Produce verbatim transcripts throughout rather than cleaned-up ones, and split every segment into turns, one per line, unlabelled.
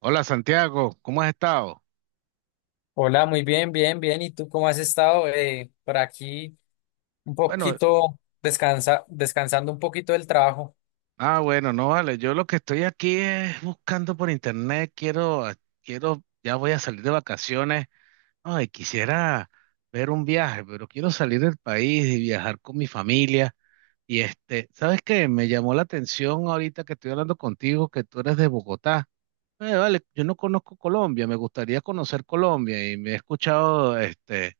Hola Santiago, ¿cómo has estado?
Hola, muy bien, bien, bien. ¿Y tú cómo has estado? Eh, por aquí un
Bueno,
poquito descansa, descansando un poquito del trabajo.
ah, bueno, no, vale, yo lo que estoy aquí es buscando por internet, quiero, quiero, ya voy a salir de vacaciones, ay, quisiera ver un viaje, pero quiero salir del país y viajar con mi familia. Y este, ¿sabes qué? Me llamó la atención ahorita que estoy hablando contigo, que tú eres de Bogotá. Eh, vale, yo no conozco Colombia, me gustaría conocer Colombia y me he escuchado, este,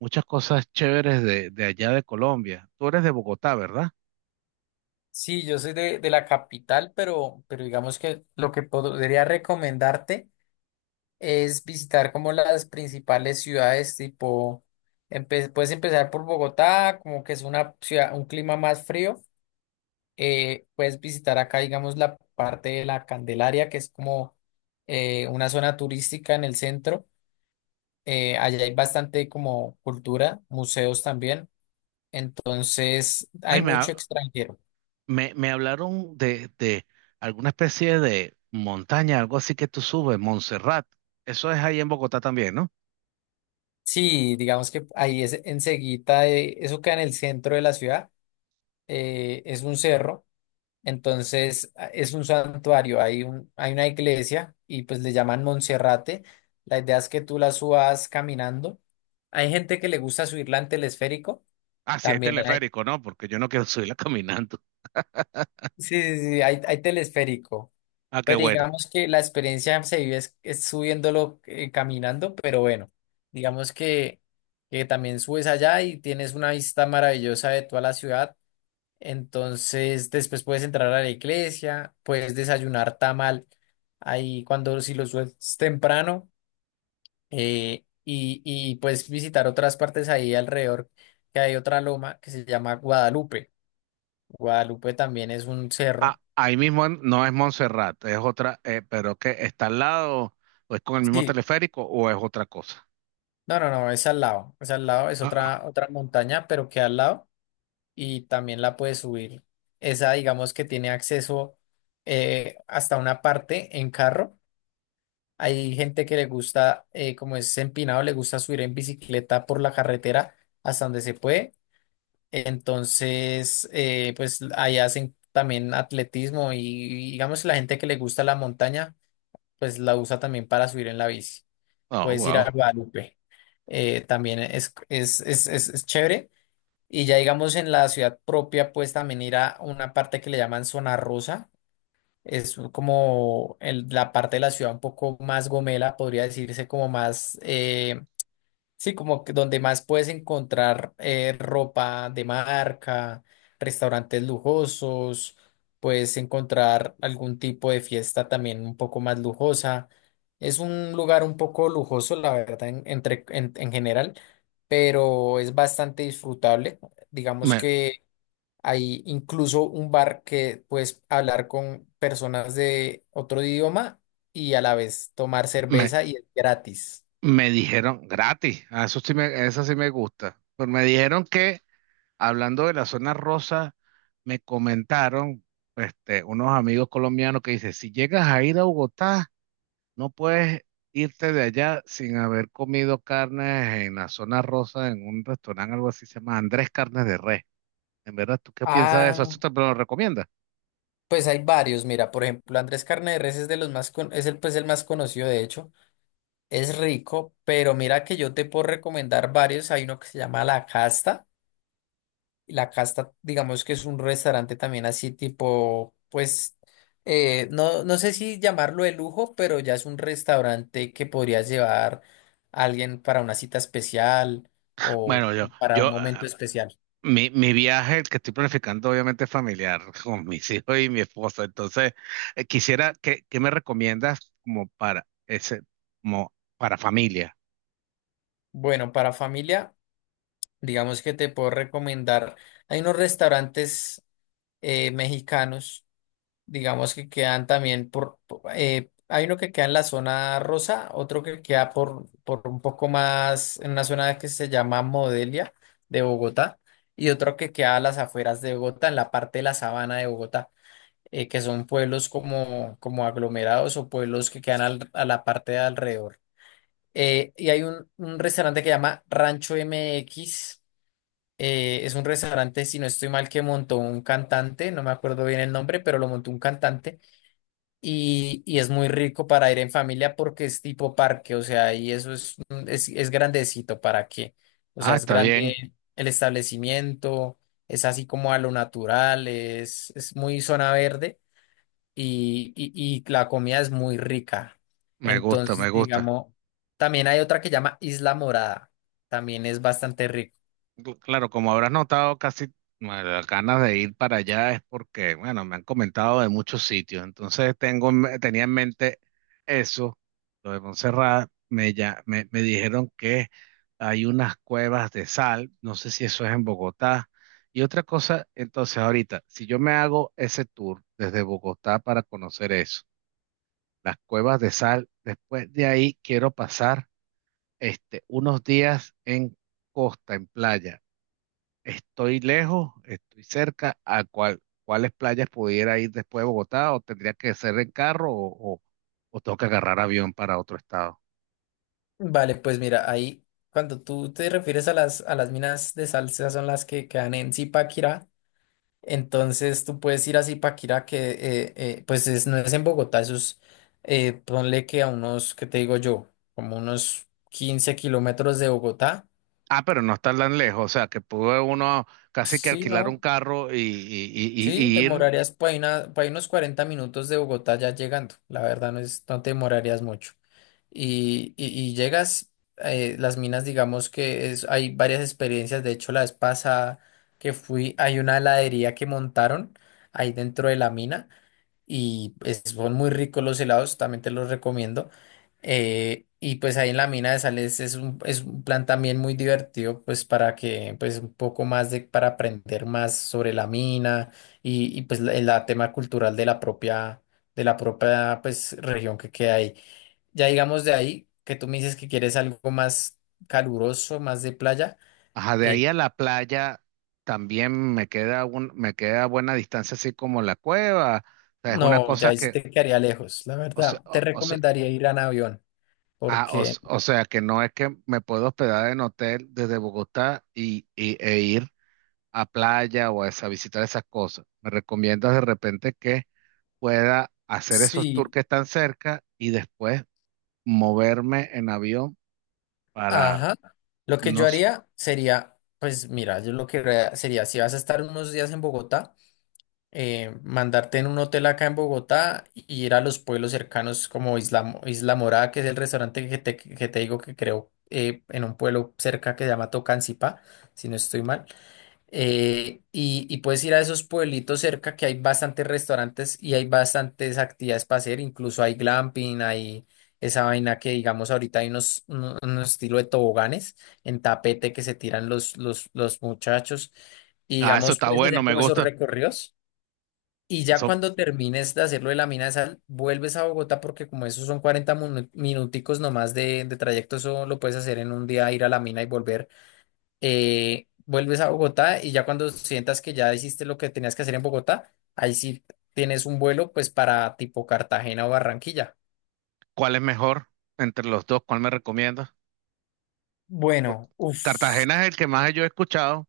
muchas cosas chéveres de, de allá de Colombia. Tú eres de Bogotá, ¿verdad?
Sí, yo soy de, de la capital, pero, pero digamos que lo que podría recomendarte es visitar como las principales ciudades, tipo, empe- puedes empezar por Bogotá, como que es una ciudad, un clima más frío. Eh, puedes visitar acá, digamos, la parte de la Candelaria, que es como eh, una zona turística en el centro, eh, allá hay bastante como cultura, museos también, entonces
Ay,
hay
me,
mucho
ha-
extranjero.
me, me hablaron de, de alguna especie de montaña, algo así que tú subes, Montserrat. Eso es ahí en Bogotá también, ¿no?
Sí, digamos que ahí es enseguida, eh, eso queda en el centro de la ciudad, eh, es un cerro, entonces a- es un santuario, hay un, hay una iglesia y pues le llaman Monserrate, la idea es que tú la subas caminando, hay gente que le gusta subirla en telesférico,
Ah, sí, hay
también hay,
teleférico, ¿no? Porque yo no quiero subirla caminando.
sí, sí, sí, hay, hay telesférico.
Ah, qué
Pero
bueno.
digamos que la experiencia se vive es, es subiéndolo eh, caminando, pero bueno, digamos que, que también subes allá y tienes una vista maravillosa de toda la ciudad. Entonces, después puedes entrar a la iglesia, puedes desayunar tamal ahí cuando si lo subes temprano, eh, y, y puedes visitar otras partes ahí alrededor, que hay otra loma que se llama Guadalupe. Guadalupe también es un cerro.
Ah, ahí mismo en- no es Montserrat, es otra, eh, pero que está al lado, o es con el mismo
Sí,
teleférico, o es otra cosa.
no, no, no, es al lado, es al lado, es
Ah,
otra, otra montaña, pero que al lado y también la puedes subir. Esa, digamos que tiene acceso eh, hasta una parte en carro. Hay gente que le gusta, eh, como es empinado, le gusta subir en bicicleta por la carretera hasta donde se puede. Entonces, eh, pues ahí hacen también atletismo y digamos si la gente que le gusta la montaña, pues la usa también para subir en la bici.
ah, oh,
Puedes ir a
wow.
Guadalupe. Eh, también es, es, es, es, es chévere. Y ya digamos en la ciudad propia, pues también ir a una parte que le llaman Zona Rosa. Es como el- la parte de la ciudad un poco más gomela, podría decirse como más, eh, sí, como que donde más puedes encontrar eh, ropa de marca, restaurantes lujosos, puedes encontrar algún tipo de fiesta también un poco más lujosa. Es un lugar un poco lujoso, la verdad, en, entre, en, en general, pero es bastante disfrutable. Digamos
Me,
que hay incluso un bar que puedes hablar con personas de otro idioma y a la vez tomar
me,
cerveza y es gratis.
me dijeron gratis. Ah, eso sí me, eso sí me gusta. Pero me dijeron que, hablando de la zona rosa, me comentaron, este, unos amigos colombianos que dicen, si llegas a ir a Bogotá, no puedes irte de allá sin haber comido carnes en la zona rosa, en un restaurante, algo así, se llama Andrés Carnes de Res. En verdad, ¿tú qué piensas de eso?
Ah,
¿Tú te lo recomiendas?
pues hay varios, mira, por ejemplo, Andrés Carne de Res es de los más con- es el pues el más conocido de hecho, es rico, pero mira que yo te puedo recomendar varios, hay uno que se llama La Casta, La Casta, digamos que es un restaurante también así tipo pues, eh, no no sé si llamarlo de lujo, pero ya es un restaurante que podrías llevar a alguien para una cita especial o
Bueno, yo,
para un
yo,
momento
ah,
especial.
mi, mi viaje, el que estoy planificando, obviamente es familiar, con mis hijos y mi esposa. Entonces, eh, quisiera, ¿qué, qué me recomiendas como para ese, como para familia?
Bueno, para familia digamos que te puedo recomendar. Hay unos restaurantes eh, mexicanos, digamos que quedan también por, po- eh, hay uno que queda en la zona rosa, otro que queda por, por un poco más, en una zona que se llama Modelia de Bogotá, y otro que queda a las afueras de Bogotá, en la parte de la sabana de Bogotá, eh, que son pueblos como, como aglomerados o pueblos que quedan al- a la parte de alrededor. Eh, y hay un, un restaurante que llama Rancho M X, eh, es un restaurante, si no estoy mal, que montó un cantante, no me acuerdo bien el nombre, pero lo montó un cantante, y, y es muy rico para ir en familia porque es tipo parque, o sea, y eso es, un- es, es grandecito, ¿para qué? O sea,
Ah,
es
está bien,
grande el establecimiento, es así como a lo natural, es, es muy zona verde y, y, y la comida es muy rica.
me gusta, me
Entonces,
gusta.
digamos, también hay otra que llama Isla Morada, también es bastante rica.
Tú- Claro, como habrás notado, casi, bueno, las ganas de ir para allá es porque, bueno, me han comentado de muchos sitios, entonces tengo, en me- tenía en mente eso, lo de Montserrat, me, ya, me, me dijeron que hay unas cuevas de sal, no sé si eso es en Bogotá, y otra cosa, entonces ahorita, si yo me hago ese tour desde Bogotá para conocer eso, las cuevas de sal, después de ahí quiero pasar, este, unos días en costa, en playa. ¿Estoy lejos? ¿Estoy cerca? ¿A cuál, cuáles playas pudiera ir después de Bogotá? ¿O tendría que ser en carro o, o, o tengo que agarrar avión para otro estado?
Vale, pues mira, ahí cuando tú te refieres a las, a las minas de sal, esas son las que quedan en Zipaquirá, entonces tú puedes ir a Zipaquirá que eh, eh, pues es- no es en Bogotá, eso es, eh, ponle que a unos, ¿qué te digo yo? Como unos quince kilómetros de Bogotá.
Ah, pero no está tan lejos, o sea, que pudo uno casi que
Sí,
alquilar un
¿no?
carro y, y- y-
Sí,
y-
te
y ir.
demorarías por ahí, una- por ahí unos cuarenta minutos de Bogotá ya llegando. La verdad no es, no te demorarías mucho. Y, y, y llegas, eh, las minas, digamos que es, hay varias experiencias. De hecho, la vez pasada que fui, hay una heladería que montaron ahí dentro de la mina y es- son muy ricos los helados, también te los recomiendo. Eh, y pues ahí en la mina de sales es un, es un plan también muy divertido, pues para que, pues un poco más de, para aprender más sobre la mina y, y pues la, la tema cultural de la propia, de la propia, pues región que queda ahí. Ya digamos de ahí, que tú me dices que quieres algo más caluroso, más de playa,
Ajá, de
eh,
ahí a la playa también me queda un, me queda buena distancia, así como la cueva. O sea, es una
no, ya
cosa
ahí sí
que,
te quedaría lejos, la
o se-
verdad. Te
o- o sea,
recomendaría ir a Navión,
ah, o,
porque
s- o sea que no es que me puedo hospedar en hotel desde Bogotá y, y- e ir a playa o a, esa- visitar esas cosas. Me recomiendas de repente que pueda hacer esos tours
sí.
que están cerca y después moverme en avión para,
Ajá. Lo que
no.
yo
s-
haría sería, pues mira, yo lo que haría sería, si vas a estar unos días en Bogotá, eh, mandarte en un hotel acá en Bogotá y ir a los pueblos cercanos como Isla, Mo- Isla Morada, que es el restaurante que te, que te digo que creo eh, en un pueblo cerca que se llama Tocancipá, si no estoy mal. Eh, y, y puedes ir a esos pueblitos cerca que hay bastantes restaurantes y hay bastantes actividades para hacer, incluso hay glamping, hay esa vaina que digamos ahorita hay unos, uno- unos estilo de toboganes en tapete que se tiran los, los, los muchachos y
Ah, eso
digamos
está
puedes
bueno,
hacer
me
como esos
gusta.
recorridos y ya
Eso,
cuando termines de hacerlo de la mina de sal, vuelves a Bogotá porque como esos son cuarenta minu- minuticos nomás de, de trayecto, eso lo puedes hacer en un día, ir a la mina y volver, eh, vuelves a Bogotá y ya cuando sientas que ya hiciste lo que tenías que hacer en Bogotá, ahí sí tienes un vuelo pues para tipo Cartagena o Barranquilla.
¿cuál es mejor entre los dos? ¿Cuál me recomiendas? Pues,
Bueno, uff,
Cartagena es el que más yo he escuchado.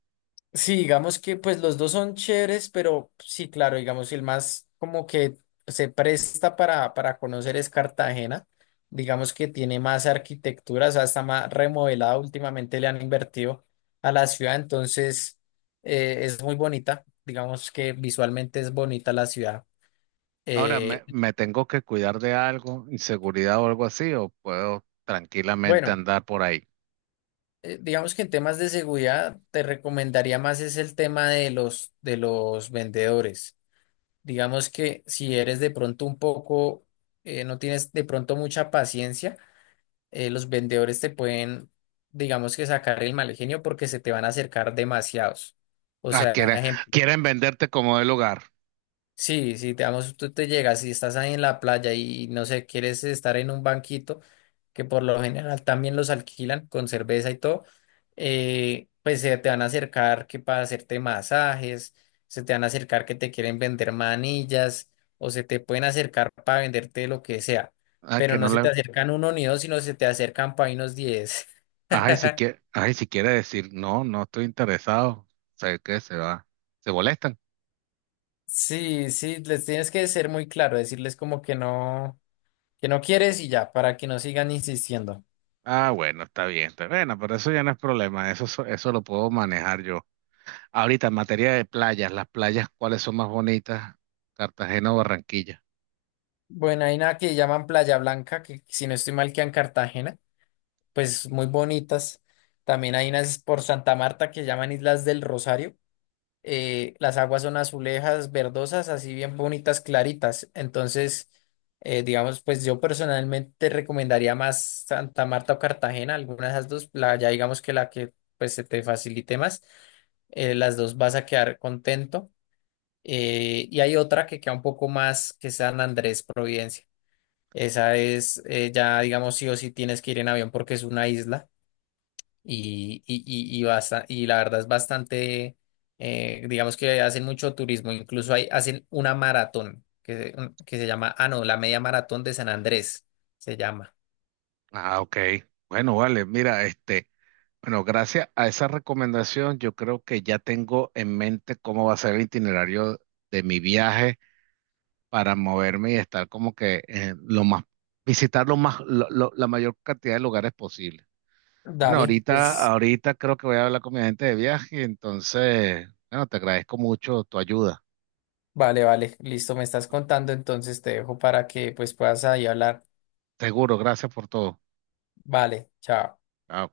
sí, digamos que pues los dos son chéveres, pero sí, claro, digamos el más como que se presta para, para conocer es Cartagena, digamos que tiene más arquitectura, o sea, está más remodelada, últimamente le han invertido a la ciudad, entonces eh, es muy bonita, digamos que visualmente es bonita la ciudad.
Ahora, ¿me,
Eh,
me tengo que cuidar de algo, inseguridad o algo así, o puedo tranquilamente
bueno,
andar por ahí?
eh, digamos que en temas de seguridad te recomendaría más es el tema de los de los vendedores. Digamos que si eres de pronto un poco, eh, no tienes de pronto mucha paciencia, eh, los vendedores te pueden, digamos que sacar el mal genio porque se te van a acercar demasiados. O
Ah,
sea,
quieren,
ejemplo.
quieren venderte como del hogar.
Sí, sí, digamos, tú te llegas y estás ahí en la playa y no sé, quieres estar en un banquito, que por lo general también los alquilan con cerveza y todo, eh, pues se te van a acercar que para hacerte masajes, se te van a acercar que te quieren vender manillas o se te pueden acercar para venderte lo que sea,
Ah,
pero
que no
no se te
le...
acercan uno ni dos, sino se te acercan para unos diez.
Ay, si quiere, ay, si quiere decir, no, no estoy interesado. Sé que se va. ¿Se molestan?
Sí, sí, les tienes que ser muy claro, decirles como que no, que no quieres y ya, para que no sigan insistiendo.
Ah, bueno, está bien, está bueno, pero eso ya no es problema, eso, so- eso lo puedo manejar yo. Ahorita, en materia de playas, las playas, ¿cuáles son más bonitas? ¿Cartagena o Barranquilla?
Bueno, hay una que llaman Playa Blanca, que si no estoy mal queda en Cartagena, pues muy bonitas. También hay unas por Santa Marta que llaman Islas del Rosario. Eh, las aguas son azulejas, verdosas, así bien bonitas, claritas. Entonces, eh, digamos, pues yo personalmente te recomendaría más Santa Marta o Cartagena, alguna de esas dos, la, ya digamos que la que pues se te facilite más, eh, las dos vas a quedar contento. Eh, y hay otra que queda un poco más, que es San Andrés, Providencia. Esa es, eh, ya digamos, sí o sí tienes que ir en avión porque es una isla y, y, y, y basta- y la verdad es bastante, eh, digamos que hacen mucho turismo, incluso hay, hacen una maratón que, se- un- que se llama, ah, no, la media maratón de San Andrés se llama.
Ah, ok. Bueno, vale, mira, este... Bueno, gracias a esa recomendación, yo creo que ya tengo en mente cómo va a ser el itinerario de mi viaje para moverme y estar como que, eh, lo más, visitar lo más, lo- lo- la mayor cantidad de lugares posible. Bueno,
Dale,
ahorita,
pues
ahorita creo que voy a hablar con mi agente de viaje, entonces, bueno, te agradezco mucho tu ayuda.
vale, vale, listo, me estás contando, entonces te dejo para que pues puedas ahí hablar.
Seguro, gracias por todo.
Vale, chao.
Chao.